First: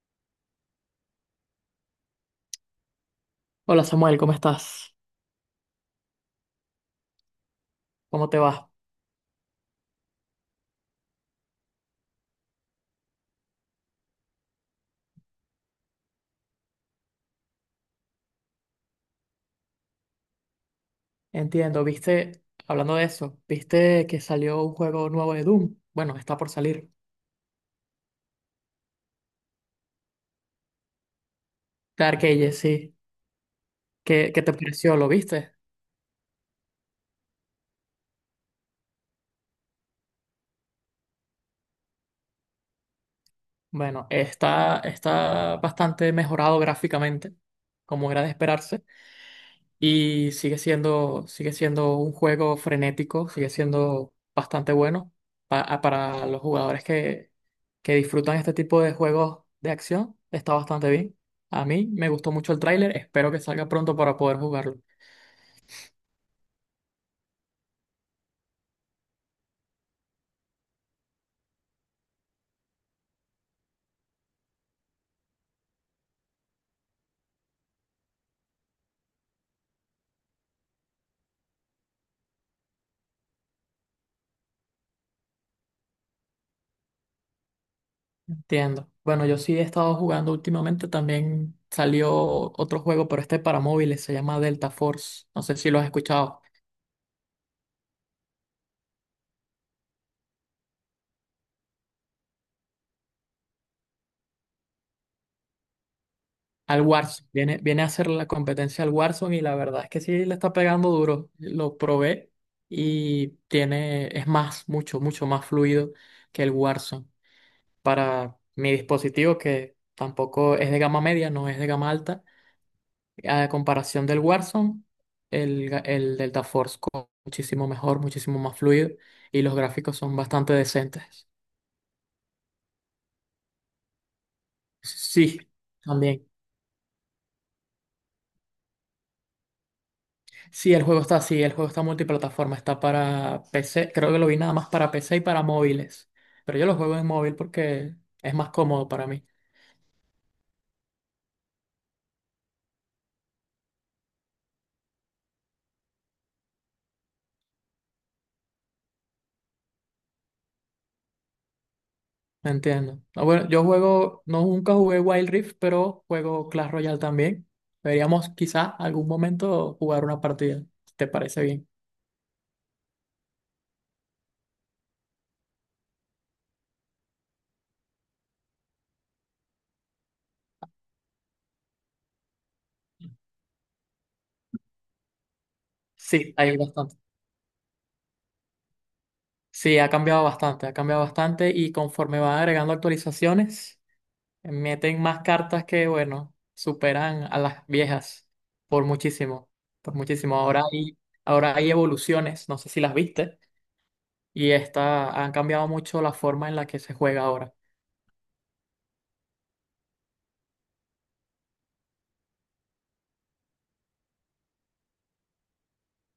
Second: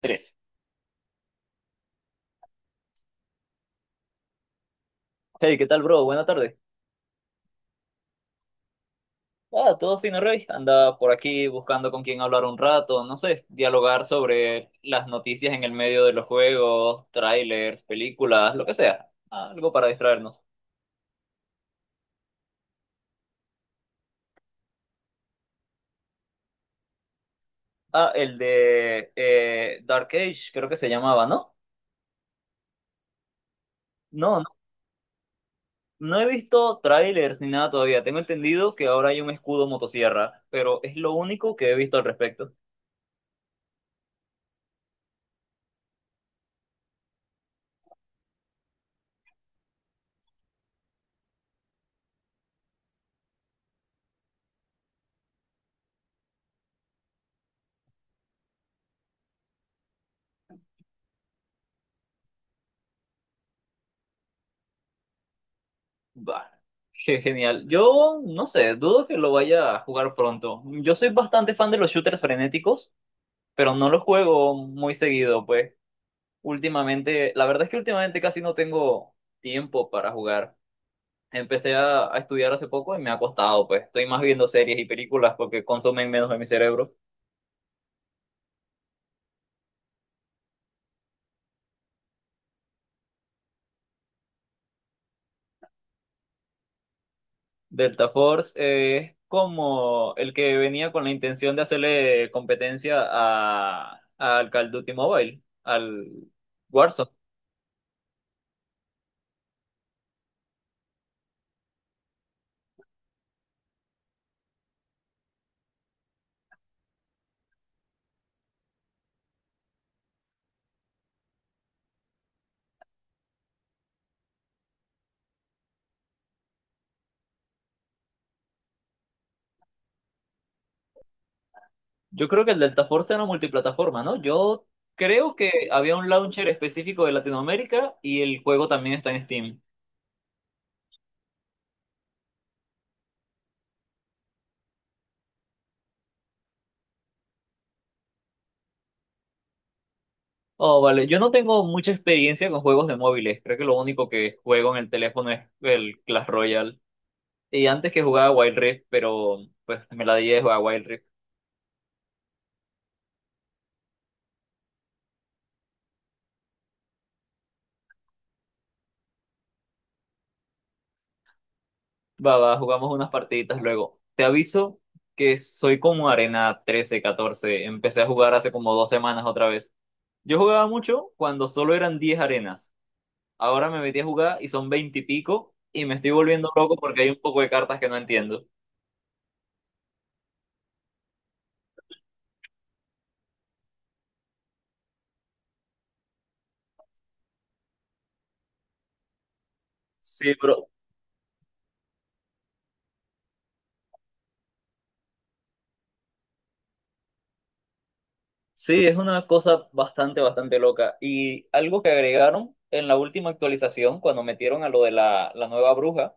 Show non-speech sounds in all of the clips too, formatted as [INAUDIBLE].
Tres. Hola Samuel, ¿cómo estás? Hey, ¿qué tal, bro? Buenas tardes. ¿Cómo te va? Ah, todo fino, Rey. Anda por aquí buscando con quién hablar un rato, no sé, dialogar sobre las noticias en el medio de los juegos, trailers, películas, lo que sea. Ah, algo para distraernos. Entiendo, viste, hablando de eso, viste que salió un juego nuevo de Doom. Bueno, está por salir. Ah, el de Dark Age, creo que se llamaba, ¿no? Dark Ages, sí. ¿Qué, No, qué no, te pareció? ¿Lo viste? no he visto trailers ni nada todavía. Tengo entendido que ahora hay un escudo motosierra, pero es lo único que he visto al respecto. Bueno, está bastante mejorado gráficamente, como era de esperarse. Y sigue siendo un juego frenético, sigue siendo bastante bueno para los jugadores que disfrutan este tipo de juegos de acción. Está bastante bien. A mí me gustó mucho el tráiler, espero que salga pronto para poder jugarlo. Bah, qué genial. Yo no sé, dudo que lo vaya a jugar pronto. Yo soy bastante fan de los shooters frenéticos, pero no los juego muy seguido, pues. Últimamente, la verdad es que últimamente casi no tengo tiempo para jugar. Empecé a estudiar hace poco y me ha costado, pues. Estoy más viendo series y películas porque consumen menos de mi cerebro. Entiendo. Bueno, yo sí he estado jugando últimamente, también salió otro juego, pero este para móviles, se llama Delta Force. No sé si lo has escuchado. Delta Force es como el que venía con la intención de hacerle competencia al Call of Duty Mobile, al Al Warzone. Warzone. Viene, viene a hacer la competencia al Warzone y la verdad es que sí le está pegando duro. Lo probé y tiene, es más, mucho más fluido que el Warzone. Para mi dispositivo, que tampoco es de gama media, no es de gama alta, a comparación del Warzone, el Delta Force corre muchísimo mejor, muchísimo más fluido y los gráficos son bastante decentes. Yo creo que el Delta Force era multiplataforma, ¿no? Yo creo Sí, que había un también. launcher específico de Latinoamérica y el juego también está en Steam. Sí, el juego está así, el juego está multiplataforma, está para PC, creo que lo vi nada más para PC y para móviles, pero yo lo juego en móvil porque es más cómodo para mí, Oh, vale. Yo no tengo mucha experiencia con juegos de móviles. Creo que lo único que juego en el teléfono es el Clash Royale. Y antes que jugaba Wild Rift, pero pues me la di de jugar Wild Rift. ¿me entiendo? Ah, bueno, yo juego, no nunca jugué Wild Rift, pero juego Clash Royale también. Deberíamos quizá algún momento jugar una partida, si te parece bien. Va, va, jugamos unas partiditas luego. Te aviso que soy como Arena 13, 14. Empecé a jugar hace como dos semanas otra vez. Yo jugaba mucho cuando solo eran 10 arenas. Ahora me metí a jugar y son 20 y pico y me estoy Sí, volviendo hay loco bastante. porque hay un poco de cartas que no entiendo. Sí, ha cambiado bastante y conforme van agregando actualizaciones. Meten más cartas que, bueno, superan a las viejas por muchísimo, por Sí, muchísimo. Pero Ahora hay evoluciones, no sé si las viste, y esta, han cambiado mucho la forma en la que se juega ahora. sí, es una cosa bastante, bastante loca. Y algo que agregaron en la última actualización, cuando metieron a lo de la nueva bruja,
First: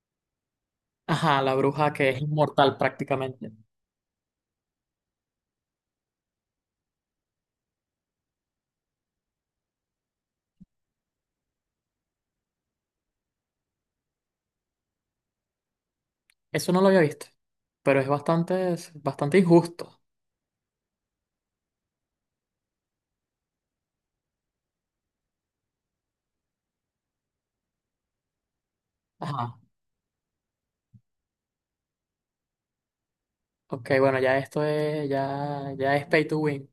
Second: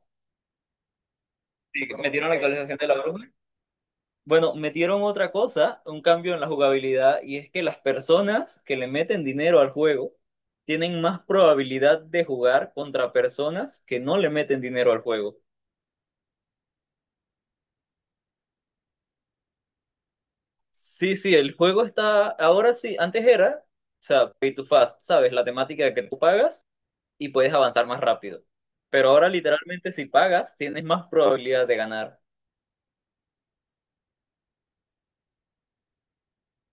Ajá, la sí, bruja que que es metieron la actualización inmortal de la bruja. prácticamente. Bueno, metieron otra cosa, un cambio en la jugabilidad, y es que las personas que le meten dinero al juego tienen más probabilidad de jugar contra personas que no le meten dinero al juego. Eso no lo había visto, pero es bastante injusto. Sí, sí, el juego está, ahora sí, antes era, o sea, pay to fast, ¿sabes? La temática que tú pagas y puedes avanzar más rápido. Pero ahora Ajá. literalmente si pagas, tienes más probabilidad de ganar. Ok, bueno, ya esto es, ya, ya es pay to win.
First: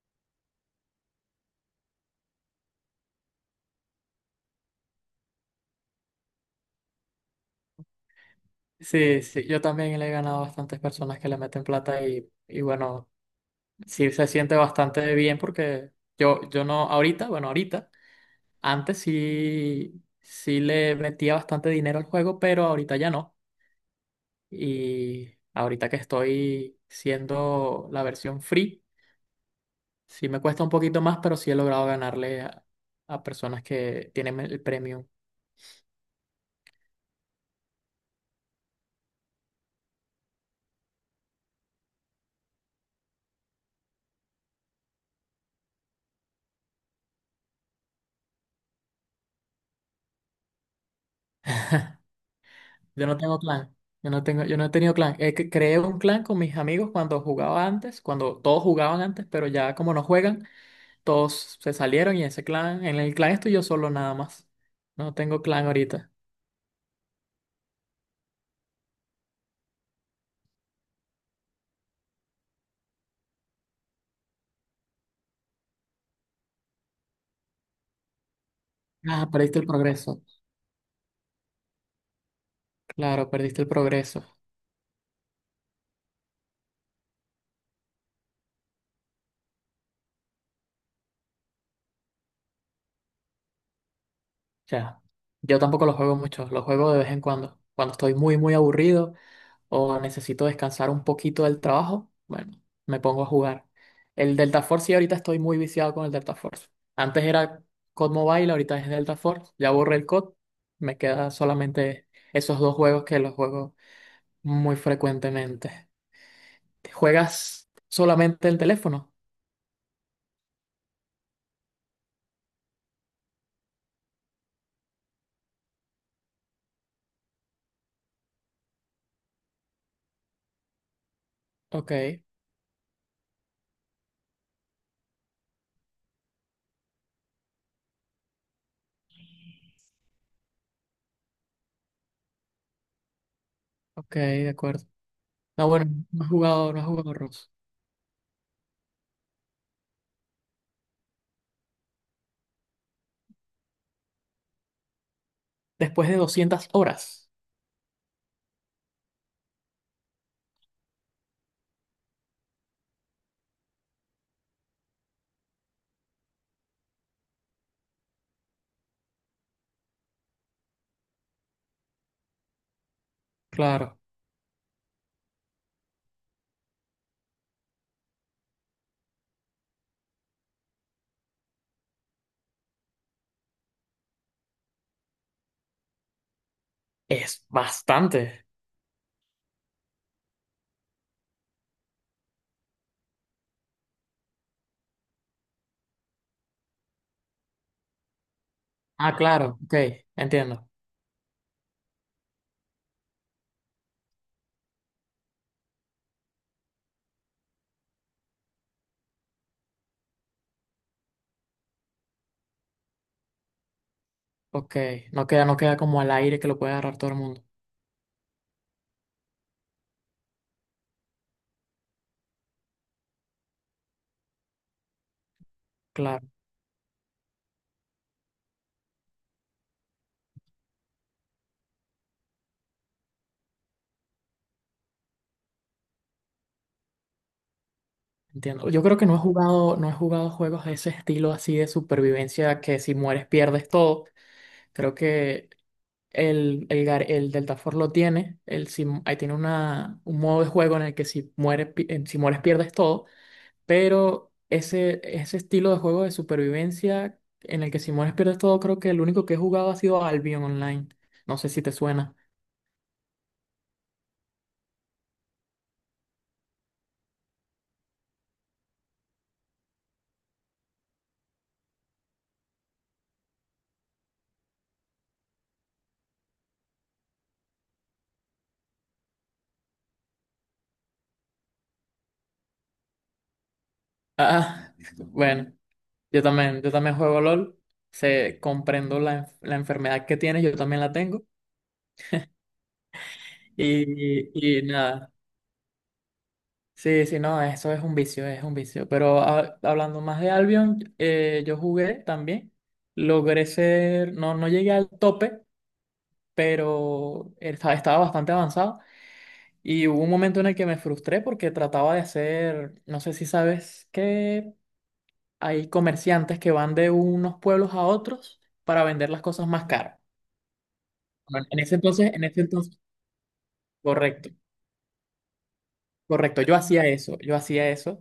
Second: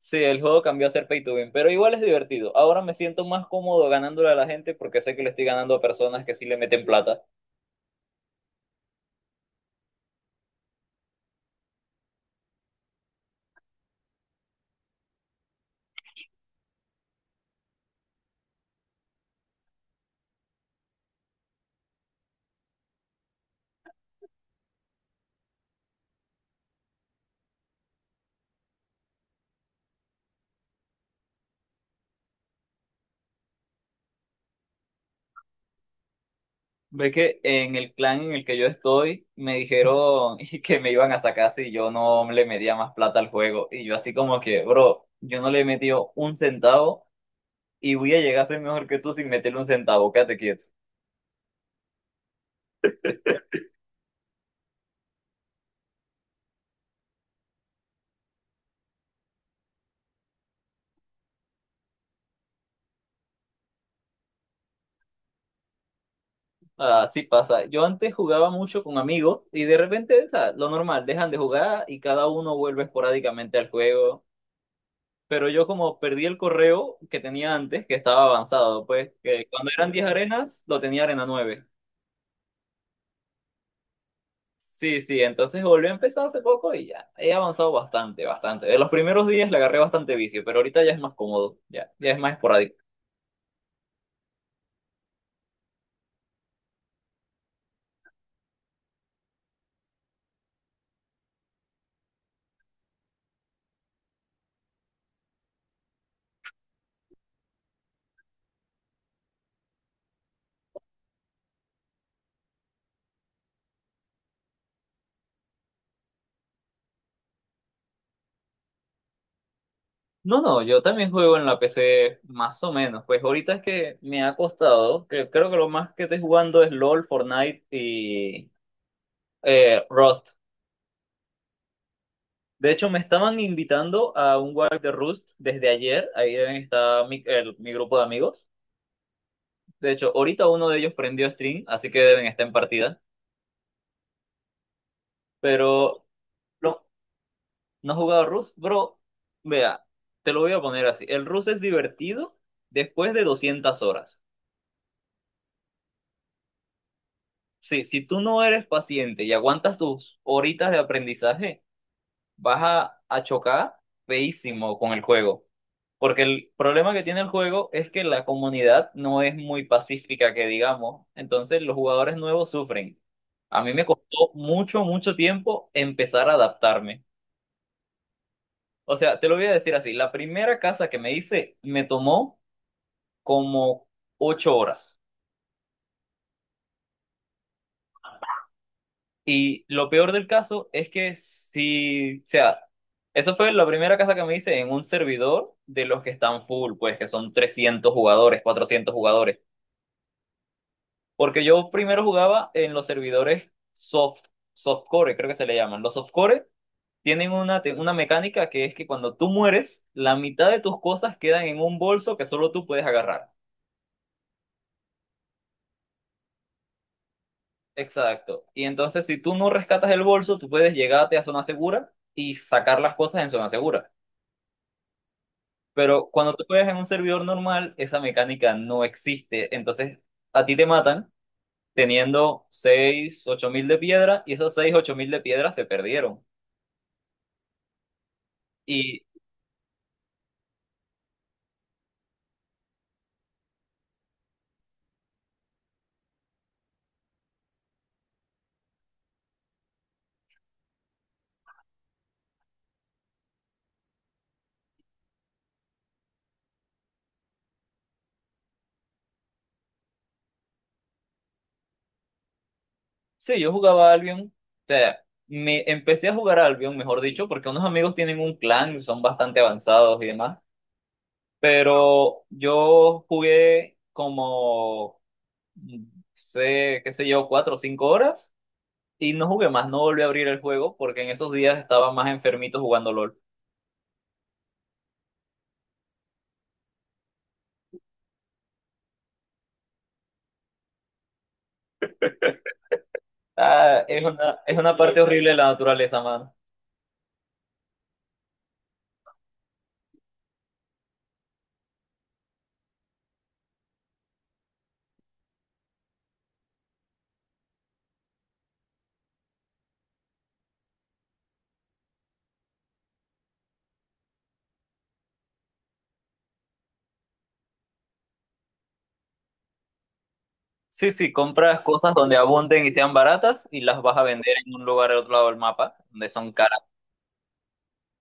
Sí, el juego cambió a ser pay to win, pero igual es divertido. Ahora me siento más cómodo ganándole a la gente porque sé que le estoy ganando a personas que sí le meten plata. Sí, sí, yo también le he ganado a bastantes personas que le meten plata y bueno, sí se siente bastante bien porque yo no, ahorita, bueno, ahorita, antes sí, sí le metía bastante dinero al juego, pero ahorita ya no. Y ahorita que estoy siendo la versión free, sí me cuesta un poquito más, pero sí he logrado ganarle a personas que tienen el premium. Ve que en el clan en el que yo estoy me dijeron [LAUGHS] que me iban a sacar si yo no le metía más plata al juego. Y yo así como que, bro, yo no le he metido un centavo y voy a llegar a ser mejor que tú sin meterle un centavo, quédate quieto. Yo no tengo clan. Yo no tengo, yo no he tenido clan. Creé un clan con mis amigos cuando jugaba antes, cuando todos jugaban antes, pero ya como no juegan. Todos se salieron y ese clan, en el clan estoy yo solo nada más. No tengo clan ahorita. Así pasa. Yo antes jugaba mucho con amigos y de repente, o sea, lo normal, dejan de jugar y cada uno vuelve esporádicamente al juego. Pero yo como perdí el correo que tenía antes, que estaba avanzado, pues Ah, que perdiste el cuando eran 10 progreso. arenas, lo tenía arena nueve. Claro, perdiste el progreso. Sí, sí, entonces volví a empezar hace poco y ya he avanzado bastante, bastante. De los primeros días le agarré bastante vicio, pero ahorita ya es más cómodo, ya, ya es más esporádico. Ya. Yo tampoco lo juego mucho, lo juego de vez en cuando. Cuando estoy muy aburrido o necesito descansar un poquito del trabajo, bueno, me pongo a jugar. El Delta Force, sí, ahorita estoy muy viciado con el Delta Force. Antes era COD Mobile, ahorita es Delta Force. Ya borré el COD, me queda solamente esos dos juegos que los juego muy frecuentemente. ¿Juegas solamente el teléfono? No, no, yo también juego en la PC más o menos. Pues ahorita es que me ha costado, que creo que lo más que estoy jugando es LOL, Fortnite y Rust. Ok, De hecho, me estaban invitando a un Wild de Rust desde ayer. Ahí deben estar mi grupo de amigos. De hecho, ahorita uno de ellos prendió stream, así que deben estar en partida. ok, de acuerdo. No, bueno, Pero no has jugado, no no, has jugado Rust. no he jugado Rust, bro. Vea, te lo voy a poner así. El Rust es divertido después de 200 horas. Después de 200 horas. Sí, si tú no eres paciente y aguantas tus horitas de aprendizaje, vas a chocar feísimo con el juego. Porque el problema que tiene el juego es que la comunidad no es muy pacífica, que digamos. Entonces los jugadores nuevos sufren. A mí me Claro, costó mucho, mucho tiempo empezar a adaptarme. O sea, te lo voy a decir así, la primera casa que me hice me tomó como 8 horas. es bastante. Y lo peor del caso es que si, o sea, eso fue la primera casa que me hice en un servidor de los que están full, pues que son 300 jugadores, 400 Ah, jugadores. claro, ok, entiendo. Porque yo primero jugaba en los servidores soft, softcore, creo que se le llaman. Los softcore tienen una, una mecánica que es que cuando tú mueres, la mitad de tus cosas quedan en un bolso que solo tú puedes agarrar. Ok, no queda, no queda como al aire que lo puede agarrar todo el mundo. Exacto. Y entonces si tú no rescatas el bolso, tú puedes llegarte a zona segura y sacar las cosas en zona segura. Pero Claro, cuando tú juegas en un servidor normal, esa mecánica no existe. Entonces, a ti te matan teniendo 6 8 mil de piedra y esos 6 8 mil de piedra se perdieron. entiendo. Yo creo Y que no he jugado, no he jugado juegos de ese estilo así de supervivencia que si mueres pierdes todo. Creo que el Deltaforce lo tiene, el, si, ahí tiene una, un modo de juego en el que si, si mueres pierdes todo, pero ese estilo de juego de supervivencia en el que si mueres pierdes todo, creo que el único que he jugado ha sido Albion Online. No sé si te suena. sí, yo jugaba Albion. O sea, me empecé a jugar Albion, mejor dicho, porque unos amigos tienen un clan, son bastante avanzados y demás. Pero yo jugué como, mm, sé, qué sé yo, 4 o 5 horas. Y no jugué más, no volví a abrir el juego porque en esos días estaba más enfermito jugando LOL. Ah, [LAUGHS] bueno, yo también juego LOL, sé, comprendo la enfermedad que tienes, yo también la tengo, Ah, y, es y una parte nada. horrible de la naturaleza, mano. Sí, sí, no, eso es un vicio, es un vicio. Pero hablando más de Albion, yo jugué también. Logré ser, no, no llegué al tope, pero estaba bastante avanzado. Y hubo un momento en el que me frustré porque trataba de hacer, no sé si sabes que hay comerciantes que van de unos pueblos a otros para vender las cosas más caras. Sí, sí, Bueno, compras cosas donde en ese abunden y entonces, sean baratas y las vas a correcto, vender en un lugar al otro lado del mapa, donde son correcto. Yo caras. hacía eso, yo hacía eso,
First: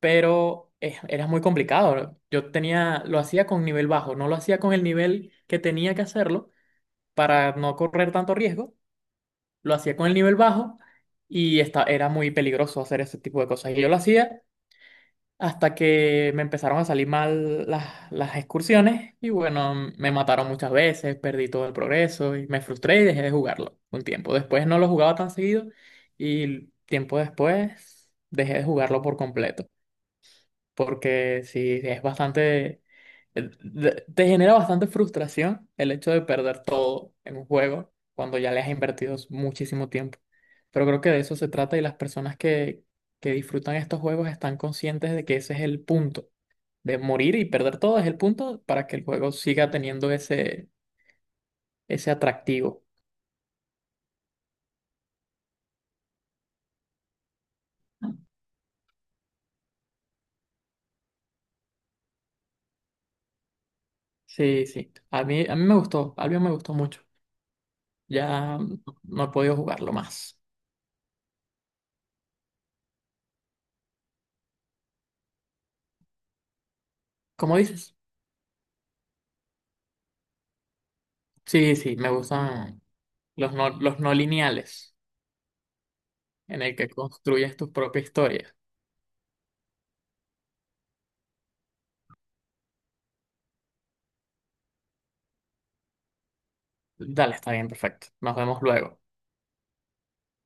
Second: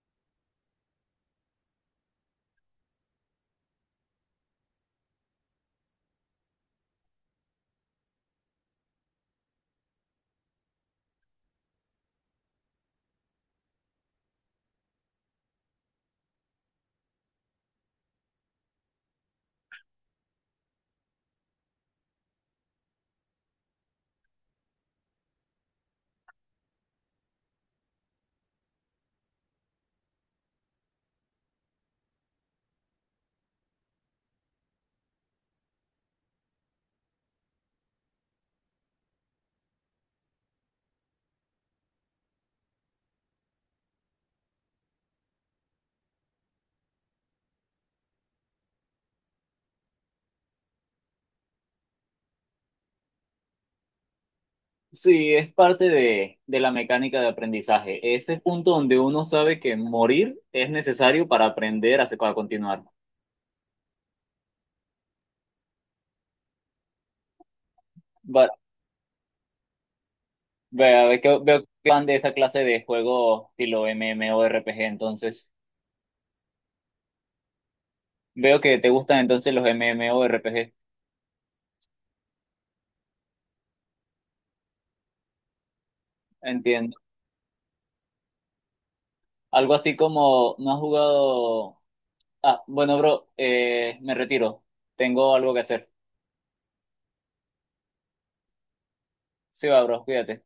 pero era muy complicado. Yo tenía, lo hacía con nivel bajo, no lo hacía con el nivel que tenía que hacerlo para no correr tanto riesgo, lo hacía con el nivel bajo y esta, era muy peligroso hacer ese tipo de cosas. Y yo lo hacía hasta que me empezaron a salir mal las excursiones y bueno, me mataron muchas veces, perdí todo el progreso y me frustré y dejé de jugarlo un tiempo. Después no lo jugaba tan seguido y tiempo después dejé de jugarlo por completo porque sí, es bastante, te genera bastante frustración el hecho de perder todo en un juego cuando ya le has invertido muchísimo tiempo. Pero creo que de eso se trata y las personas que disfrutan estos juegos están conscientes de que ese es el punto, de morir y perder todo es el punto para que el juego siga teniendo ese, ese atractivo. Sí, es parte de la mecánica de aprendizaje. Ese punto donde uno sabe que morir es necesario para aprender a, a continuar. Sí, sí, a mí me gustó, Albion me gustó mucho. Va- Ya no he podido jugarlo más. vea, veo que van de esa clase de juego estilo MMORPG, entonces. ¿Cómo dices? Veo que te gustan entonces los MMORPG. Sí, sí, me gustan. Los no lineales, en el que Entiendo. construyes tu propia historia. Algo así como, ¿no has jugado? Ah, bueno, bro, me retiro. Tengo algo que hacer. Dale, está bien, perfecto. Nos vemos luego. Sí, va, bro, cuídate.